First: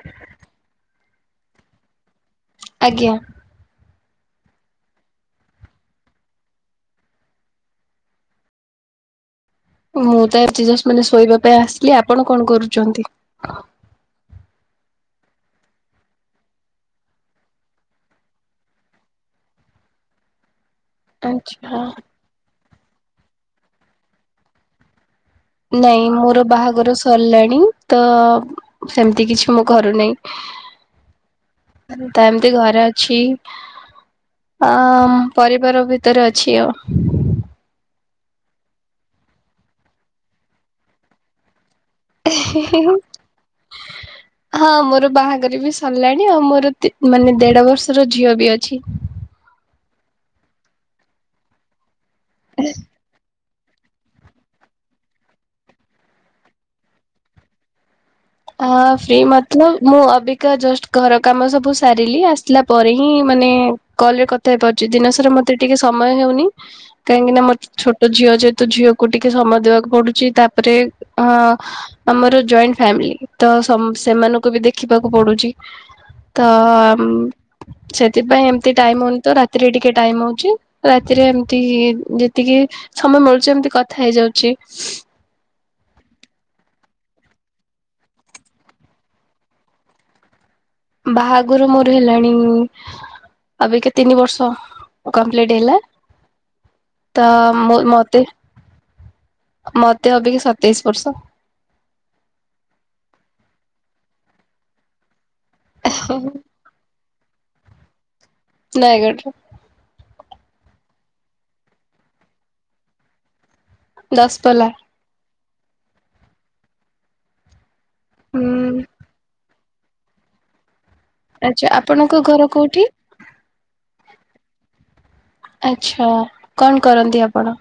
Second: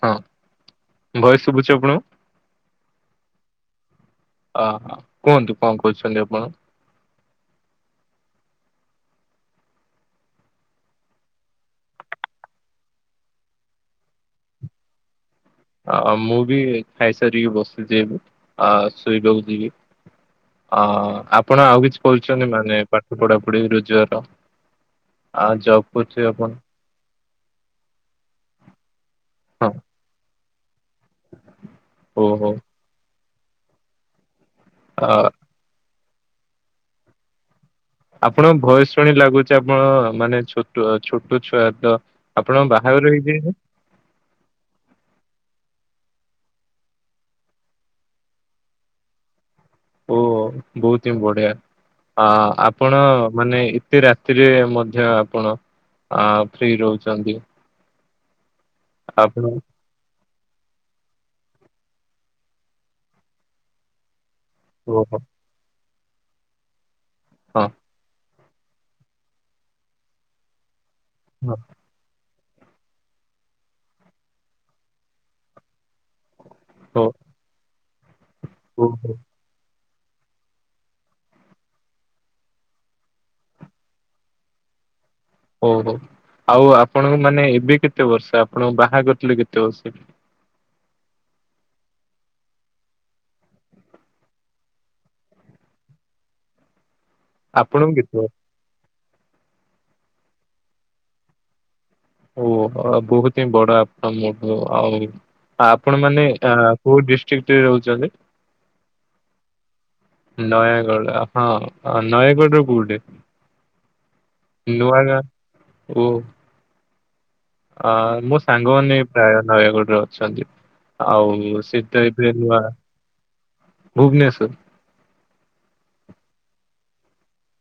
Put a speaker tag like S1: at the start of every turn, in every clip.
S1: ହଁ ଭଏ ସ୍ ଶୁଭୁ ଛିଆପଣଙ୍କୁ
S2: ଆଜ୍ଞା
S1: ଓହୋ କୁହନ୍ତୁ କଣ କହୁଛନ୍ତି ଆପଣ
S2: ମୁଁ ତ ଆଜି ଜଷ୍ଟ ମାନେ ଶୋଇବା ପାଇଁ ଆସିଲି ଆପଣ କଣ କରୁଛନ୍ତି?
S1: ମୁଁ ବି ଖାଇସାରିକି ବସିଛି ଆ ଶୋଇବାକୁ ଯିବି ଅ ଆପଣ
S2: ଆଚ୍ଛା
S1: ଆଉ କିଛି କରୁଛନ୍ତି ମାନେ ପାଠ ପଢା ପଢି ରୋଜଗାର। ଆ ଜବ୍
S2: ନାଇଁ
S1: କରୁଥିବେ
S2: ମୋର
S1: ଆପଣ
S2: ବାହାଘର ସ ସରିଲାଣି ତ ସେମିତି କିଛି ମୁଁ
S1: ହଁ
S2: କରୁନାହିଁ। ତା
S1: ଓହୋ
S2: ଏମିତି ଘରେ ଅଛି।
S1: ଆ
S2: ଅଁ ପରିବାର ଭିତରେ ଅଛି ଆଉ।
S1: ଆପଣ ଭଏସ ଶୁଣି ଲାଗୁଛି ଆପଣ ମାନେ ଛୋଟ ଛୋଟ ଛୁଆ ଆପଣ ବାହଘର ହେଇଯାଇଛି
S2: ହଁ ମୋର ବାହାଘର ବି ସରିଲାଣି ଆଉ ମୋର ମାନେ ଦେଢ ବର୍ଷର ଝିଅ ବି ଅଛି।
S1: ଓ ବୋହୁତ ବଢିଆ ଅ ଆପଣ ମାନେ ଏତେ ରାତିରେ ମଧ୍ୟ ଆପଣ ଅ ଫ୍ରି ରହୁଛନ୍ତି।
S2: ହ ଫ୍ରି
S1: ଆପଣ
S2: ମଧ୍ୟ। ମୁଁ ଅବିକା ଜଷ୍ଟ ଘର କାମ ସବୁ ସାରିଲି ଆସିଲା ପରେ ହିଁ ମାନେ କଲ ରେ କ ଥା ହେଇ ପାରୁଛି
S1: ଓହୋ ହଁ
S2: ଦିନସାରା ମତେ ଟିକେ ସମୟ ହେଉନି କାହିଁକି ନା ମୋର
S1: ହଁ
S2: ଛୋଟ ଝିଅ ଯଦି ତ ଝିଅକୁ ଟିକେ ସମୟ ଦେବାକୁ ପଡୁଛି। ତାପରେ ଅ ଆମର ଜଏଣ୍ଟ ଫ୍ୟାମିଲି। ତ ସ ସେମାନଙ୍କୁ ବି ଦେଖିବାକୁ ପଡୁଛି ତ
S1: ହଉ
S2: ଆମ ସେଥିପାଇଁ ଏମିତି ଟାଇମ
S1: ଓହୋ
S2: ହଉନି ତ ରାତ ରାତିରେ ଟିକେ ଟାଇମ ହଉଛି ରାତିରେ ଏମିତି ଯେତିକି ସମୟ ମିଳୁଛି ଏମିତି କଥା ହେଇଯାଉଛି।
S1: ଓହୋ ଆଉ ଆପଣଙ୍କୁ ମାନେ ଏବେ କେତେ ବର୍ଷ ଆପଣ ବାହା କରିଥିଲେ କେତେ ବର୍ଷ ରେ?
S2: ବାହାଘର ମୋର ହେଲାଣି ଅବିକା ତିନି ବର୍ଷ କମ୍ପ୍ଲିଟ ହେଲା। ତ ମୁ
S1: ଆପଣଙ୍କୁ କେତେ
S2: ମତେ
S1: ବର୍ଷ
S2: ମତେ ଅବିକା ସତେଇଶ ବର୍ଷ।
S1: ଓ ବୋହୁତ ହିଁ ବଡ ଆପଣ ମୋଠୁ ଆଉ ଆପଣ ମାନେ ଅ କୋଉ ଡିଷ୍ଟ୍ରିକ ରେ ରହୁଛନ୍ତି?
S2: ନୟାଗଡ଼ରେ।
S1: ନୟାଗଡ଼ ଆପଣ ନୟାଗଡ଼ ର କୋଉଠେ?
S2: ଦଶପଲ୍ଲା
S1: ନୂଆ ଗାଁ ଓ ଅ ମୋ
S2: ହୁଁ
S1: ସାଙ୍ଗମାନେ ପ୍ରାୟ ନୟାଗଡରେ ଅଛନ୍ତି। ଆଉ
S2: ଆଚ୍ଛା
S1: ସେଟ
S2: ଆପଣଙ୍କ
S1: ଏବେ
S2: ଘର
S1: ନୂଆ
S2: କୋଉଠି?
S1: ଭୁବନେଶ୍ଵର।
S2: ଆଛା କଣ କରନ୍ତି ଆପଣ?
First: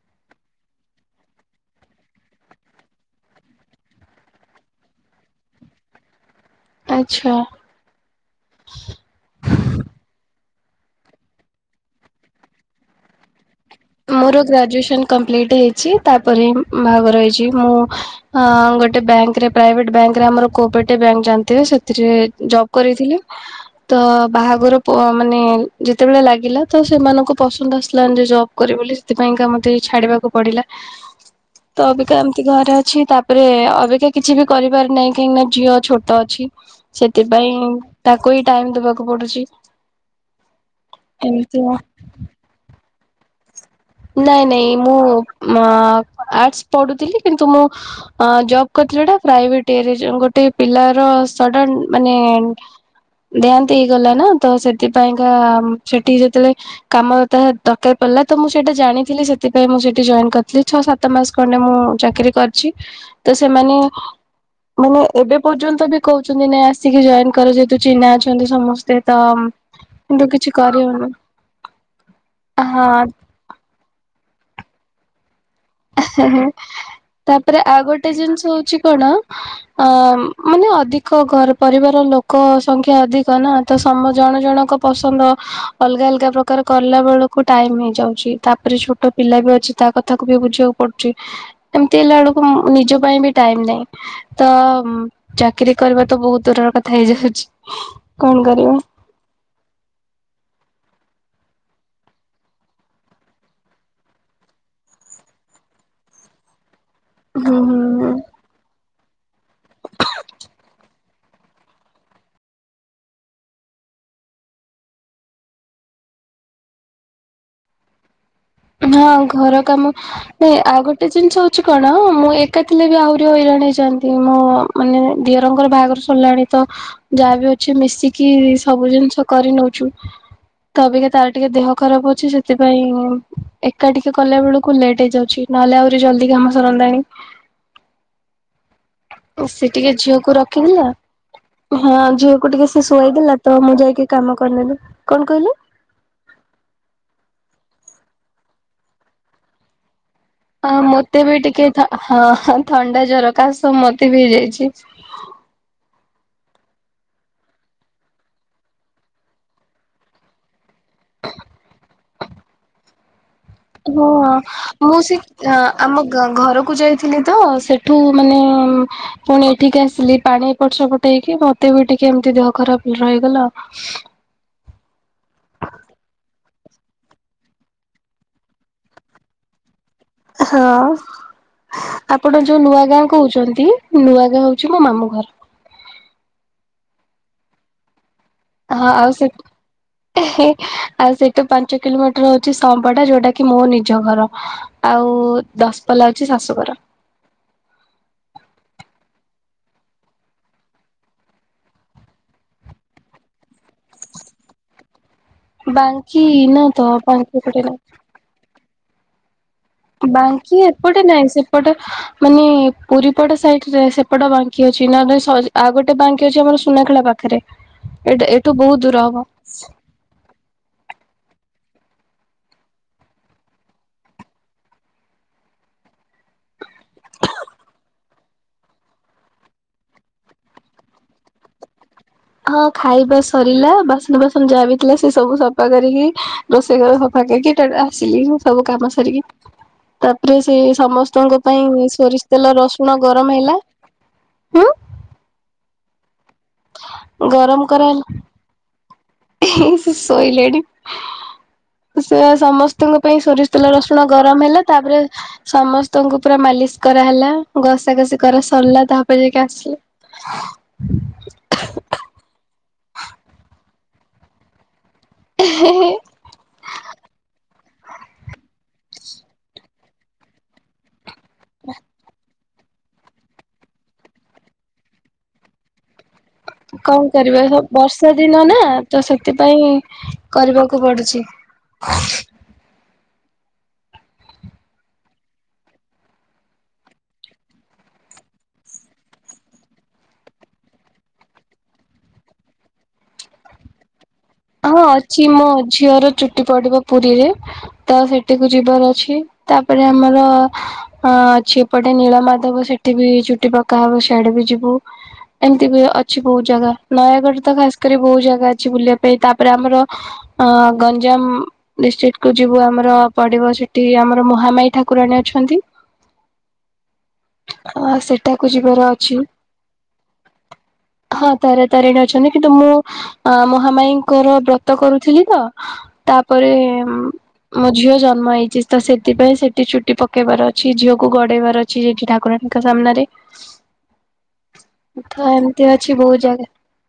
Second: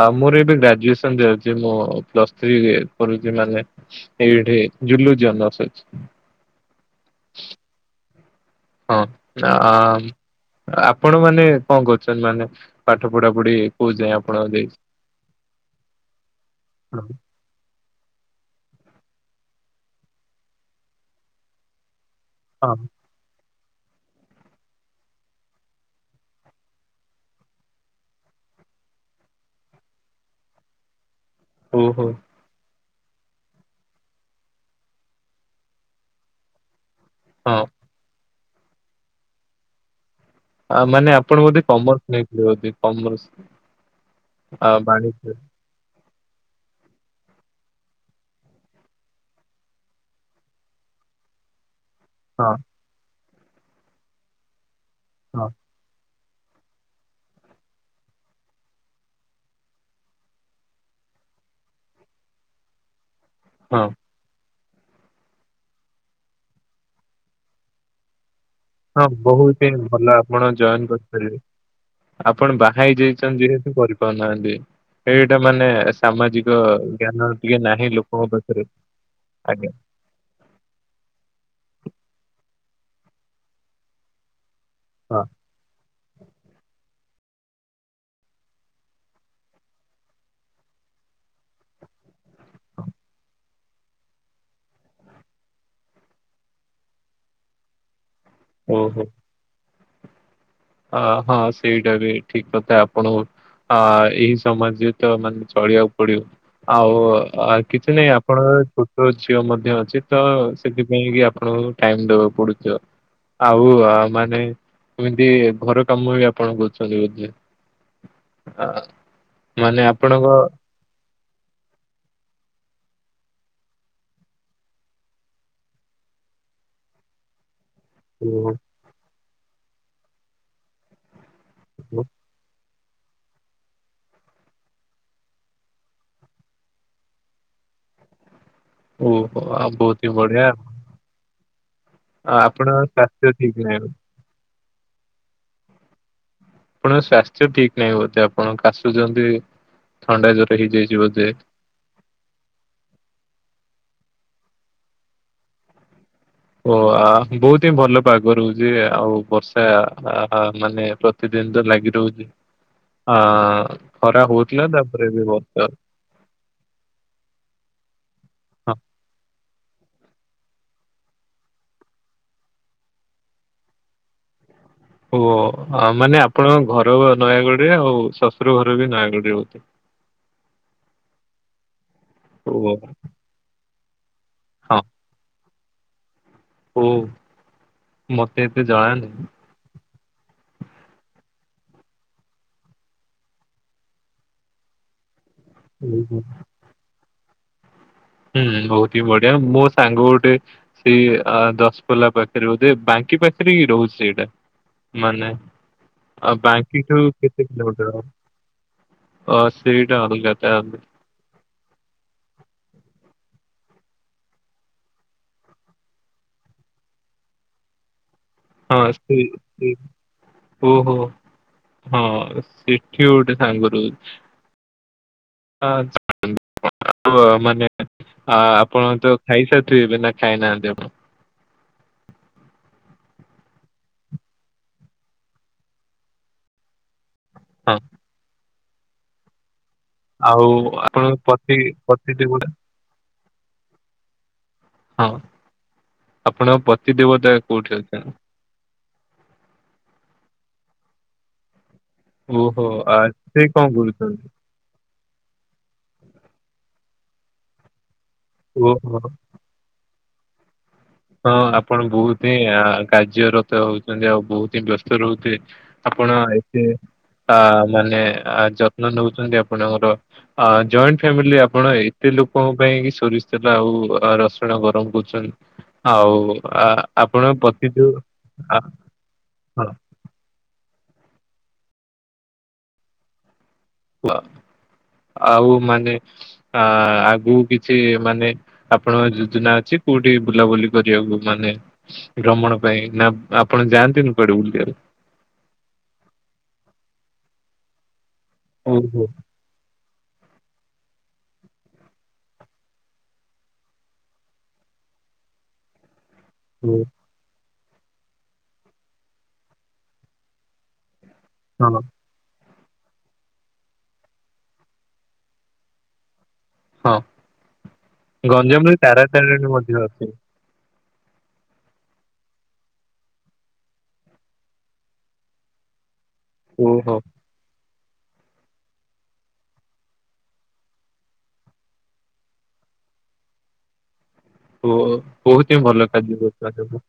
S1: ଆ ମୋର ଏବେ ଗ୍ରାଜୁଏସନରେ ଅଛି ମୁଁ ପ୍ଲସ ଥ୍ରୀ କରୁଛି ମାନେ ଏଇଠି ଜୁଲଜୀ ହୋନର ଅଛି।
S2: ଆଛା।
S1: ହଁ। ଆ ଆପଣ ମାନେ କଣ କରୁଛନ୍ତି ମାନେ ପାଠ ପଢାପଢି?
S2: ମୋର ଗ୍ରାଜୁଏସନ କମ୍ପ୍ଲିଟ ହେଇଛି ତାପରେ
S1: ହଁ
S2: ବାହାଘର ହେଇଛି ମୁଁ ହଁ ଗୋଟେ ବ୍ୟାଙ୍କରେ ପ୍ରାଇଭେଟ ବ୍ୟାଙ୍କ ରେ ଆମର କୋପେଟ ବ୍ୟାଙ୍କ ଜାଣିଥିବେ ସେଥିରେ ଜବ୍ କରିଥିଲି। ତ ବାହାଘର ମାନେ ଯେତେବେଳେ ଲାଗିଲା ତ ସେମାନଙ୍କୁ ପସନ୍ଦ ଆସିଲାନି ଯେ ଜବ କରେ ବୋଲି ସେଥିପାଇଁକା ମତେ ଛାଡିବାକୁ ପଡିଲା ତ
S1: ଓହୋ
S2: ଅବିକା ଘରେ ଅଛି ତାପରେ ଅବିକ କିଛି ବି କରିବାର ନାହିଁ କାହିଁକି ନା ଝିଅ ଛୋଟ ଅଛି।
S1: ହଁ
S2: ସେଥିପାଇଁ ତାକୁ ହିଁ ଟାଇମ ଦବାକୁ ପଡୁଛି।
S1: ଆ ମାନେ ଆପଣ
S2: ଏମିତି
S1: ବୋଧେ
S2: ଆଉ।
S1: କମର୍ସ ନେଇଥିବେ କମର୍ସ।
S2: ନାଇଁ
S1: ଆ
S2: ନାଇଁ ମୁଁ
S1: ବାଣିଜ୍ୟ
S2: ଆର୍ଟସ୍ ପଢୁଥିଲି କିନ୍ତୁ ମୁଁ ଅ ଜବ୍ କରିଥିଲି ସେଟା ପ୍ରାଇଭେଟି ଏରିଆର ଗୋଟେ ପିଲାର ସ ମାନେ
S1: ହଁ
S2: ଦେହାନ୍ତ ହେଇଗଲା ନା ତ ସେଥିପାଇଁକା
S1: ହଁ
S2: ସେଠିକି ଯେତେବେଳେ କାମ ତାହା ଦରକାର ପଡ଼ିଲା ତ ମୁଁ ସେଟା ଜାଣିଥିଲି ସେଥିପାଇଁ ମୁଁ ସେଠି ଜଏନ୍ କରିଥିଲି ଛଅ ସାତ ମାସ ଖଣ୍ଡେ ମୁଁ ଚାକିରୀ କରିଛି। ତ ସେମାନେ
S1: ହଁ
S2: ମାନେ ଏବେ ପର୍ଯ୍ୟନ୍ତ ବି କହୁଛନ୍ତି ନାଇ ଆସିକି ଜଏନ କର ଯେହେତୁ ଚିହ୍ନା ଅଛନ୍ତି ସମସ୍ତେ
S1: ହଁ
S2: ତ
S1: ବୋହୁତ ହିଁ ଭଲ
S2: କିନ୍ତୁ
S1: ଆପଣ
S2: କିଛି
S1: ଜଏନ
S2: କରିହଉନି
S1: କରିପାରିବେ। ଆପଣ ବାହା ହେଇ
S2: ହଁ
S1: ଯାଇଛନ୍ତି ଯେହେତୁ କରିପାରୁନାହାନ୍ତି। ଏଇଟା ମାନେ ସାମାଜିକ ଜ୍ଞାନ
S2: ତାପରେ
S1: ଟିକେ
S2: ଆଉ
S1: ନାହିଁ
S2: ଗୋଟେ
S1: ଲୋକଙ୍କ
S2: ଜିନିଷ
S1: ପାଖରେ।
S2: ହଉଛି କଣ
S1: ଆଜ୍ଞା
S2: ଅ ମାନେ ଅଧିକ ଘର ପରିବାର ଲୋକ ସଂଖ୍ୟା ଅଧିକ ନା ତ ସମ ଜଣ ଜଣ
S1: ହଁ
S2: ପସନ୍ଦ ଅଲଗା ଅଲଗା ପ୍ରକାର କଲା ବେଳକୁ କୁ ଟାଇମ ହେଇଯାଉଛି ତାପରେ ଛୋଟ ପିଲା ବି ଅଛି ତା କଥା କୁ ବି ବୁଝିବାକୁ ପଡୁଛି। ଏମିତି ହେଲା ବେଳକୁ ନିଜ ପାଇଁ ବି ଟାଇମ ନାହିଁ। ତ ଚାକିରୀ କରିବା ତ ବହୁତ ଦୂରର କଥା ହେଇଯାଉଛି କଣ କର
S1: ଓହୋ। ଅ ହଁ ସେଇଟା ବି ଠିକ କଥା ଆପଣ ଅ ଏହିଇ ସମାଜରେ ତ ମାନେ ଚଳିବାକୁ ପଡିବ
S2: ହୁଁ ହୁଁ
S1: ଆଉ କିଛି ନାଇଁ।
S2: ହୁଁ।
S1: ଆପଣ ଛୋଟ ଝିଅ ମଧ୍ୟ ଅଛି ତ ସେଥିପାଇଁ କି ଆପଣଙ୍କୁ ଟାଇମ ଦବାକୁ ପଡୁଥ ଆଉ ଆ ମାନେ କୁହନ୍ତି ଘର କାମ ବି ଆପଣ କରୁଛନ୍ତି ବୋଧେ? ଆ
S2: ହଁ ଘର
S1: ମାନେ
S2: କାମ
S1: ଆପଣଙ୍କ
S2: ଆଉ ଗୋଟେ ଗୋଟେ ଜିନିଷ ହଉଛି କଣ ମୁଁ ଏକା ଥିଲେ ବି ଆହୁରି ହଇରାଣ ହେଇଯାନ୍ତି ମଁ ମାନେ ଦିଅରଙ୍କର ବାହାଘର କଲାଣି ତ ଯାହା ବିି ଅଛି ମିଶ
S1: ଓହୋ
S2: ସବୁ ଜିନିଷ କରି ନଉଛୁ ତ ଅବିକା ତାର ଟିକେ ଦେହ ଖରାପ ଅଛି ସେଥି ପାଇଁାଇ ଏକାଠିକି କଲା ବେଳକୁ ଲେଟ୍ ହେଇଯାଉଛି ନହେଲେ ଆହୁରି ଜଲଦି କାମ ସରନ୍ତାନି।
S1: ଓହୋ
S2: ସେ
S1: ଆଉ
S2: ଟିକେ
S1: ବହୁତ ହି
S2: ଝିଅକୁ
S1: ବଢିଆ
S2: ରଖିଦଥିଲା ହଁ ଝିଅକୁ
S1: ଆପଣ
S2: ଟିକେ ସେ ଶୁଆଇ
S1: ସ୍ୱାସ୍ଥ୍ୟ
S2: ଦେଲା ତ
S1: ଠିକ
S2: ମୁଁ
S1: ନାହିଁ
S2: ଯାଇକି କାମ କରିନେଲୁ କଣ କହିଲେ?
S1: ଆପଣଙ୍କ ସ୍ୱାସ୍ଥ୍ୟ ଠିକ ନାହିଁ ବୋଧେ ଆପଣ କାଶୁଛନ୍ତି ଥଣ୍ଡା ଜ
S2: ହଁ ମତେ ବି ଟିକେ ହଁ ଥଣ୍ଡା ଜର କାଶ ସବୁ ମତେ ବି ହେଇଯାଇଛି।
S1: ଓ ଆ ବହୁତି ଭଲ ପାଗ ରହୁଚି ଆଉ ବର୍ଷା ଆ ଆ ମାନେ ବ ସେତେଦିନ ତ ଲାଗି ରହୁଛି ଆ
S2: ହଁ
S1: ଖରା ହଉଥିଲା
S2: ମୁଁ
S1: ତାପରେ
S2: ସେ
S1: ବି
S2: ଆଁ
S1: ବର୍ଷା
S2: ଆମ ଗ ଘରକୁ ଯାଇ ଥିଲି ତ ସେଠୁ ମାନେ ପୁଣି ଏଠିକି ଆସିଲି ପାଣି ଏପଟ ସେପଟ। ପଟେଇକି ମତେ ବି ଟିକେ ଏମିତି ଦେହ ଖରାପ ରହିଗଲା।
S1: ଓ ଅ ମାନେ ଆପଣଙ୍କ ଘର ନୟାଗଡ ରେ ଆଉ ଶଶୁର ଘର ବି ନୟାଗଡ଼ ରେ ହଉ -
S2: ହଁ ଆପଣ ଯୋଉ
S1: ଓ
S2: ନୂଆ ଗାଁ କହୁଚନ୍ତି ନୂଆ ହଉଛି ମାମୁଁ ଘର।
S1: ହୁଁ। ମତେ ଏତେ
S2: ହଁ ଆଉ ସେ ଏ ହେ ଆଉ ସେଇଟୁ ପାଞ୍ଚ କିଲୋମିଟର ହଉଛି ସମ୍ପଟା ଯୋଉଟା କି ମୋ ନିଜ ଘର। ଆଉ ଦଶପଲା ହଉଛି ଶାଶୁଘର।
S1: ହୁଁ ବହୁତ ହିଁ ବଢିଆ ମୋ ସାଙ୍ଗ ଗୋଟେ। ସେଇ ଆ ଦଶପୋଲା ପାଖରେ ବୋଧେ ବାଙ୍କି ପାଖରେ ରହୁଛି ସେଇଟା ମାନେ।
S2: ବାଙ୍କି
S1: ଆଉ
S2: ନା ତ
S1: ବାଙ୍କିଠୁ
S2: ବାଙ୍କି
S1: କେତେ
S2: ପଟେ ନା
S1: କିଲୋମିଟର ହବ? ଅ ସେଇଟା ଅଲଗା
S2: ବାଙ୍କି
S1: ତାହେଲେ
S2: ଏପଟେ ନାଇଁ ସେ ସେପଟେ ମାନେ ପୁରୀ ପଟ ସାଇଟ ରେ ସେପଟ ବାଙ୍କି ଅଛି ନହଲେ ସରି ଆଉ ଗୋଟେ ବାଙ୍କି ଅଛି ଆମର ସୁନାଖେଳା ପାଖେରେ। ଏଟା ଏଠୁ ବ
S1: ହଁ ସ ହୁଁ ଉଁ ଓହୋ। ହଁ ସେଠି ଗୋଟେ ସାଙ୍ଗ ରହୁଛି। ଆଛ [inaudible] ଆଉ ମାନେ ଆ ଆପଣ ତ ଖାଇସାରିଥିବେ ଏବେ ନା ଖାଇନାହାନ୍ତି ଆପଣ।
S2: ହଁ ଖାଇବା ସରିଲା ବାସନ ବାସନ ଯାହା ବି ଥିଲା ସେ ସବୁ ସଫା କରିକି। ରୋଷେଇ ଘର ସଫା କରିକି
S1: ହଁ
S2: [unintelligible] ଆସିଲି ସବୁ କାମ ସାରିକି। ତାପରେ
S1: ଆଉ
S2: ସେ
S1: ଆପଣଙ୍କ
S2: ସମସ୍ତଙ୍କ
S1: ପତି
S2: ପାଇଁ
S1: ପତି
S2: ସୋରିଷ
S1: ଦେବତା
S2: ତେଲ ରସୁଣ ଗରମ ହେଲା।
S1: ହଁ ଆପଣଙ୍କ ପତି ଦେବତା କୋଉଠି ଅଛ
S2: ହେଇ ସେ ଶୋଇଲେଣି। ସେ
S1: ଓହୋ ଆ
S2: ସମସ୍ତଙ୍କ ପାଇଁ
S1: ସେ
S2: ସୋରିଷ
S1: କଣ
S2: ତେଲ ରସୁଣ
S1: କରୁଛନ୍ତି?
S2: ଗରମ ହେଲା ତାପରେ। ସମସ୍ତଙ୍କୁ ପୁରା ମାଲିସ କରାହଲା ଘସାକଷି କରା ସଲା
S1: ଓହୋ ହଁ
S2: ତାପରେ। ହେଆ ଆସିଲି।
S1: ହଁ ଆପଣ ବହୁତ ହିଁ ଆ କାର୍ଯ୍ୟରତ ହଉଛନ୍ତି ଆଉ ବହୁତ ହିଁ ବ୍ୟସ୍ତ ରହୁ ସେ ଆପଣ। ଆ ମାନେ ଯତ୍ନ ନଉଛନ୍ତି ଆପଣଙ୍କର ଅ ଜଏଣ୍ଟ। ଫିଆମିଲି ଆପଣ ଏତେ ଲୋକଙ୍କ ପାଇଁକି ସୋରିଷ ତେଲ ଆଉ ଅ ରସୁଣ ଗରମ କରୁଛନ୍ ଆଉ ଆ
S2: କଣ କରିବା ସ
S1: ଯୋଉ
S2: ବର୍ଷା ଦିନ
S1: ଆ
S2: ନା ତ
S1: ହଁ
S2: ସେଥିପାଇଁ। କରିବାକୁ ପଡୁଛି।
S1: ଉଅ ଆଉ ମାନେ ଆ ଆଗକୁ କିଛି ମାନେ। ଆପଣ ଯୋଜନା ଅଛି କୋଉଠି ବୁଲାବୁଲି କରିବାକୁ ମାନେ। ଭ୍ରମଣ ପାଇଁ ନା ଆପଣ ଯାଆନ୍ତିନି କୁଆଡେ ବୁଲିବାକୁ।
S2: ହଁ ଅଛି ମୋ ଝିଅର ଚୁଟି ପଡିବ ପୁରୀରେ ତ ସେଠିକୁ ଯିବାର
S1: ଓହୋ
S2: ଅଛି ତାପରେ ଆମର ହଁ ଅଛି ଏପଟେ ନୀଳ ମାଧବ ସେଠି ବି ଚୁଟି ପକାହବ ସିଆଡେ ବି ଯିବୁ ଏମିତି ବି ଅଛି ବହୁତ ଜାଗା
S1: ଓ
S2: ନୟାଗଡରେ ତ ଖାସ୍ କରି ବହୁତ୍ ଜାଗା ଅଛି ବୁଲିବାକୁ ତାପରେ ଆମର ଗଞ୍ଜାମ
S1: ହଁ
S2: ଡିଷ୍ଟ୍ରିକ୍ଟ୍ କୁ ଯିବୁ ଆମର ପଡିବ ସେଠି ଆମର ମହାମାଇ ଠାକୁରାଣୀ ଅଛନ୍ତି
S1: ହଁ
S2: ଆ ସେଟାକୁ
S1: ଗଞ୍ଜାମରେ
S2: ଯିବାର
S1: ତାରା
S2: ଅଛି
S1: ତାରିଣୀ ମଧ୍ୟ ଅଛି।
S2: ହଁ ତାର ତାରିଣୀ ଅଛନ୍ତି, କିନ୍ତୁ ମୁଁ ମହାମାଇ ଙ୍କର ବ୍ରତ କରୁଥିଲି ତ ତାପରେ
S1: ଓହୋ
S2: ମୋ ଝିଅ ଜନ୍ମ ହେଇଛି ତ ସେଥିପାଇଁ ସେଠି ଚୁଟି ପକେଇବାର ଅଛି ଝିଅକୁ ଗଡେଇବାର ଅଛି ଠି ଠାକୁରାଣୀଙ୍କ ସାମ୍ନାରେ
S1: ଓ
S2: ତ
S1: ବହୁତ ହିଁ
S2: ଏମିତି
S1: ଭଲ
S2: ଅଛି ବହୁତ ଜାଗା
S1: [unintelligible]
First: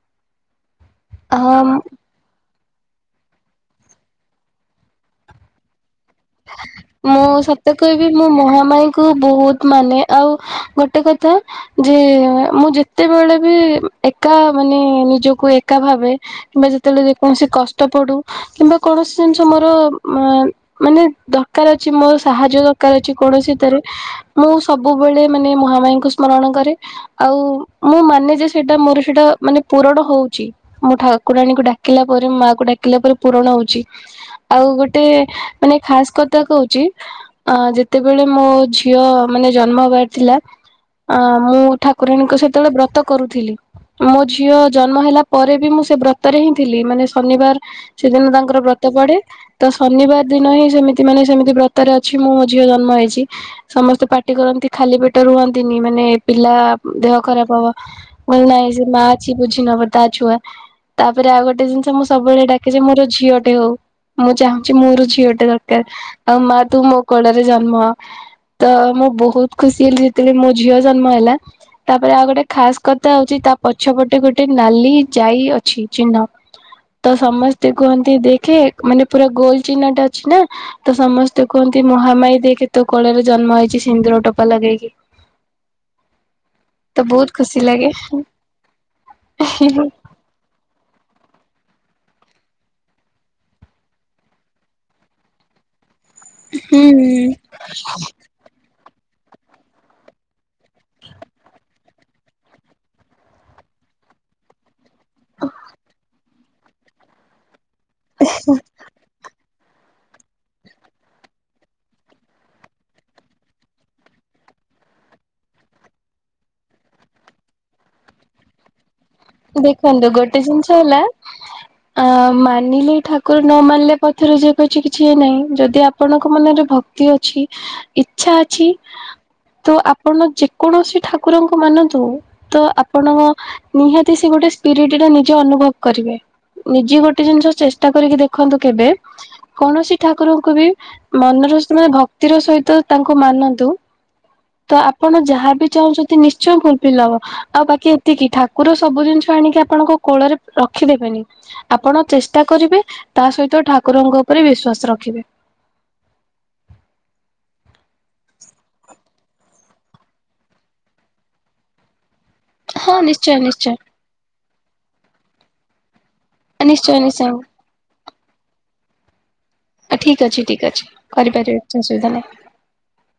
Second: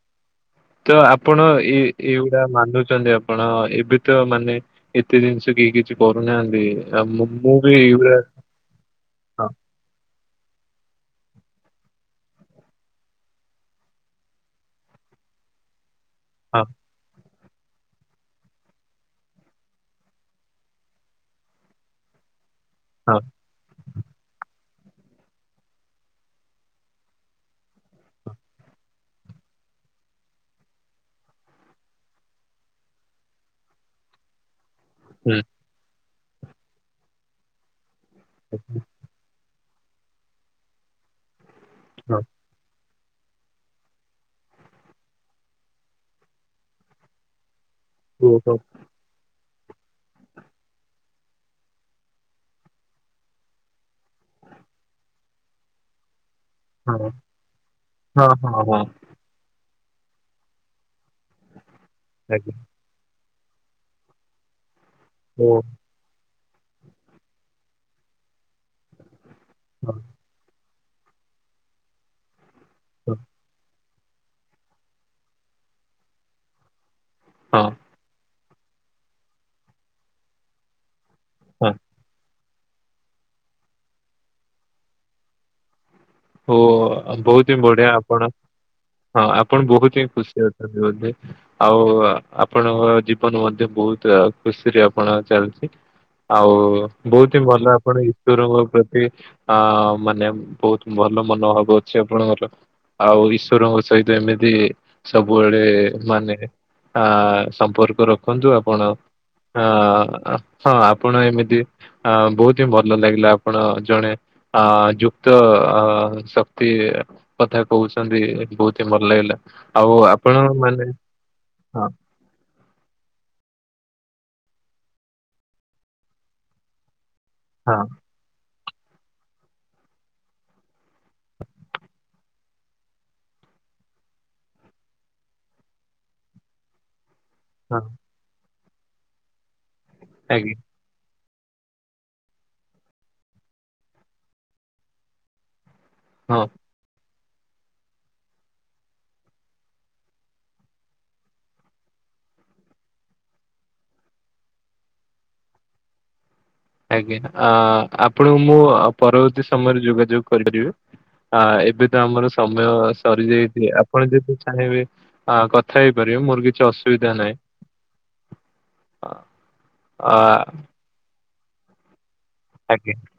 S1: ତ ଆପଣ
S2: ହଁ
S1: ଏଇ ଏଇ ଏଇଗୁଡା ମାନୁଛନ୍ତି ଆପଣ ଏବେ ତ ମାନେ ଏତେ ଜିନିଷ କେହି କିଛି କରୁନାହାନ୍ତି ଆଉ ମୁଁ ମୁଁ ବି
S2: କୁ ବହୁତ୍ ମାନେ ଆଉ ଗୋଟେ କଥା ଯେ ମୁଁ ଯେତେବେଳେ ବି ଏକା ମାନେ ନିଜକୁ ଏକା ଭାବେ
S1: ହଁ
S2: କିମ୍ବା ଯେତେବେଳେ କୌଣସି କଷ୍ଟ ପଡୁ କିମ୍ବା କୌଣସି ଜିନିଷ ମୋର ମାନେ ଦରକାର୍ ଅଛି ମୋର ସାହାଯ୍ୟ ଦରକାର୍ ଅଛି
S1: ହଁ
S2: କୌଣସିିତରେ ମୁଁ ସବୁବେଳେ ମାନେ ମହାମାଇଙ୍କୁ ସ୍ମରଣ କରେ ଆଉ ମୁଁ ମାନେ ଯେ ସେଟା ମୋର ସେଇଟା ମାନେ ପୂୁରଣ ହଉଛି ମୁଁ ଠାକୁରାଣୀକୁ ଡାକିଲା ପରେ ମାଆକୁ ଡାକିଲା ପରେ ପୂରଣ ହଉଛି ଆଉ ଗୋଟେ
S1: ହଁ
S2: ମାନେ ଖାସ୍ କଥା କହୁଛି ଅ ଯେତେବେଳେ ମୋ
S1: ହୁଁ ହୁଁ,
S2: ଝିଅ ମାନେ ଜନ୍ମ ହବାର ଥିଲା ଅ ମୁଁ
S1: ହଁ
S2: ଠାକୁରାଣୀଙ୍କ ସେତେବେଳେ ବ୍ରତ କରୁଥିଲି ମୋ ଝିଅ ଜନ୍ମ ହେଲା ପରେ ବି ମୁଁ ସେ ବ୍ରତରେ ହିଁ ଥିଲି ମାନେ ଶନିବାର ସେଦିନ
S1: ଓ ହୋ
S2: ତାଙ୍କର ବ୍ରତ ପଡେ ତ ଶନିବାର୍ ଦିନ ହିଁ ସେମିତି ସେ ମାନେ ସେମିତି ବ୍ରତରେ ଅଛି ମୁଁ ମୋ ଝିଅ ଜନ୍ମ ହେଇଛି ସମସ୍ତେ ପାଟି କରନ୍ତି ଖାଲି ପେଟ ରୁହନ୍ତିନି ମାନେ ପିଲା
S1: ହଁ
S2: ଦେହ ଖରାପ ହବ
S1: ହଁ
S2: ମୁଁ
S1: ହଁ
S2: ନାଇଁ
S1: ହଁ
S2: ସେ ମା କିଛି ବୁଝି ନବ ତା ଛୁଆ ତାପରେ ଆଉ ଗୋଟେ ଜିନିଷ ମୁଁ ସବୁବେଳେ
S1: ଆଜ୍ଞା
S2: ଡାକେ ଯେ ମୋର ଝିଅଟେ ହଉ ମୁଁ ଚାହୁଁଛି ମୋର ଝିଅ ଗୋଟେ
S1: ଓ
S2: ଦରକାର୍ ଆଉ ମା ତୁ ମୋ କୋଳରେ ଜନ୍ମ ହ ତ ମୁଁ ବହୁତ୍ ଖୁସି
S1: ହଁ
S2: ହେଲି ଯେତେବେଳେ ମୋ ଝିଅ ଜନ୍ମ ହେଲା ତାପରେ ଆଉ ଗୋଟେ ଖାସ୍ କଥା
S1: ହଁ
S2: ହଉଛି ତା ପଛପଟେ ଗୋଟେ ନାଲି ଯାଇ ଅଛି ଚିହ୍ନ ତ
S1: ହଁ
S2: ସମସ୍ତେ କୁହନ୍ତି ଦେଖେ ମାନେ ପୁରା ଗୋଲ ଚିହ୍ନଟା ଅଛି ନା ତ ସମସ୍ତେ କୁହନ୍ତି
S1: ହଁ
S2: ମହାମାଇ ଦେଖେ ତୋ କୋଳରେ ଜନ୍ମ ହେଇଛି ସିନ୍ଦୁର ଟୋପା ଲଗେଇକି
S1: ଓ
S2: ତ
S1: ବହୁତ ହିଁ
S2: ଖୁସି ଲାଗେ।
S1: ବଢିଆ ଆପଣ ହଁ ଆପଣ ବହୁତ ହିଁ ଖୁସି ଅଛନ୍ତି ବୋଧେ ଆଉ ଆପଣଙ୍କ ଜୀବନ ମଧ୍ୟ ବହୁତ୍ ଖୁସିରେ ଆପଣ ଚାଲିଛି ଆଉ ବହୁତ ହିଁ ଭଲ ଆପଣ ଈଶ୍ୱରଙ୍କ ପ୍ରତି ଅ ମାନେ ବହୁତ୍ ଭଲ ମନୋଭାବ ଅଛି ଆପଣଙ୍କର ଆଉ ଈଶ୍ୱରଙ୍କ ସହିତ ଏମିତି ସବୁବେଳେ ମାନେ ଅ ସମ୍ପର୍କ ରଖନ୍ତୁ ଆପଣ ହଁ ହଁ ଆପଣ ଏମିତି ଅ ବହୁତ୍ ହିଁ ଭଲ ଲାଗିଲା ଆପଣ ଜଣେ ଅ ଯୁକ୍ତ ଅ ଶକ୍ତି କଥା କହୁଛନ୍ତି ବହୁତ୍ ହିଁ ଭଲ ଲାଗିଲା ଆଉ
S2: ଦେଖନ୍ତୁ
S1: ଆପଣ
S2: ଗୋଟେ ଜିନିଷ
S1: ମାନେ
S2: ହେଲା
S1: ହଁ
S2: ଆ ମା ମାନିଲେ ଠାକୁର ନ ମାରିଲେ ପଥରେ ଯିଏ କହିଛି କିଛି ନାହିଁ ଯଦି ଆପଣଙ୍କ ମନରେ ଭକ୍ତି ଅଛି
S1: ହଁ।
S2: ଇଚ୍ଛା ଅଛି ତ ଆପଣ ଯେକୌଣସି ଠାକୁରଙ୍କୁ ମାନନ୍ତୁ ତ ଆପଣ ନିହାତ ସେ ଗୋଟେ ସ୍ପିରିଟ ଟା ନିଜେ ଅନୁଭବ କରିବେ ନିଜେ ଗୋଟେ ଜିନିଷ
S1: ହଁ
S2: ଚେଷ୍ଟା କରିକି ଦେ ଦେଖନ୍ତୁ କେବେ କୌଣସି ଠାକୁରଙ୍କୁ
S1: ଆଜ୍ଞା
S2: ବି ମନରୁ ସିନା ଭକ୍ତିର ସହିତ ତାଙ୍କୁ ମାନନ୍ତୁ ତ ଆପଣ ଯାହାବି ଚାହୁଁଛନ୍ତି
S1: ହଁ
S2: ନିଶ୍ଚୟ ଫୁଲ୍ ଫିଲ୍ ହବ ଆଉ ବାକି ଏତିକି ଠାକୁର ସବୁ ଜିନିଷ ଆଣିକି ଆପଣଙ୍କ କୋଳରେ ରଖିଦେବେନି ଆପଣ ଚେଷ୍ଟା କରିବେ ତା ସହିତ ଠାକୁରଙ୍କ ଉପରେ ବିଶ୍ଵାସ ରଖିବେ।
S1: ଆଜ୍ଞା ଆ-ଆପଣଙ୍କୁ ମୁଁ ପରବର୍ତ୍ତୀ ସମୟରେ ଯୋଗାଯୋଗ କରିପାରିବି? ଆ ଏବେ ତ ଆମର ସମୟ
S2: ହଁ ନିଶ୍ଚୟ
S1: ସରିଯାଇଚି
S2: ନିଶ୍ଚୟ
S1: ଆପଣ ଯଦି ଚାହିଁବେ କଥା ହେଇପାରିବେ ମୋର କିଛି
S2: ନିଶ୍ଚୟ
S1: ଅସୁବିଧା
S2: ନିଶ୍ଚୟ
S1: ନାହିଁ। ହଁ।
S2: ଠିକ୍ ଅଛି ଠିକ୍ ଅଛି କରିପାରିବେ କିଛି ଅସୁବିଧା ନାହିଁ।
S1: ଆଜ୍ଞା।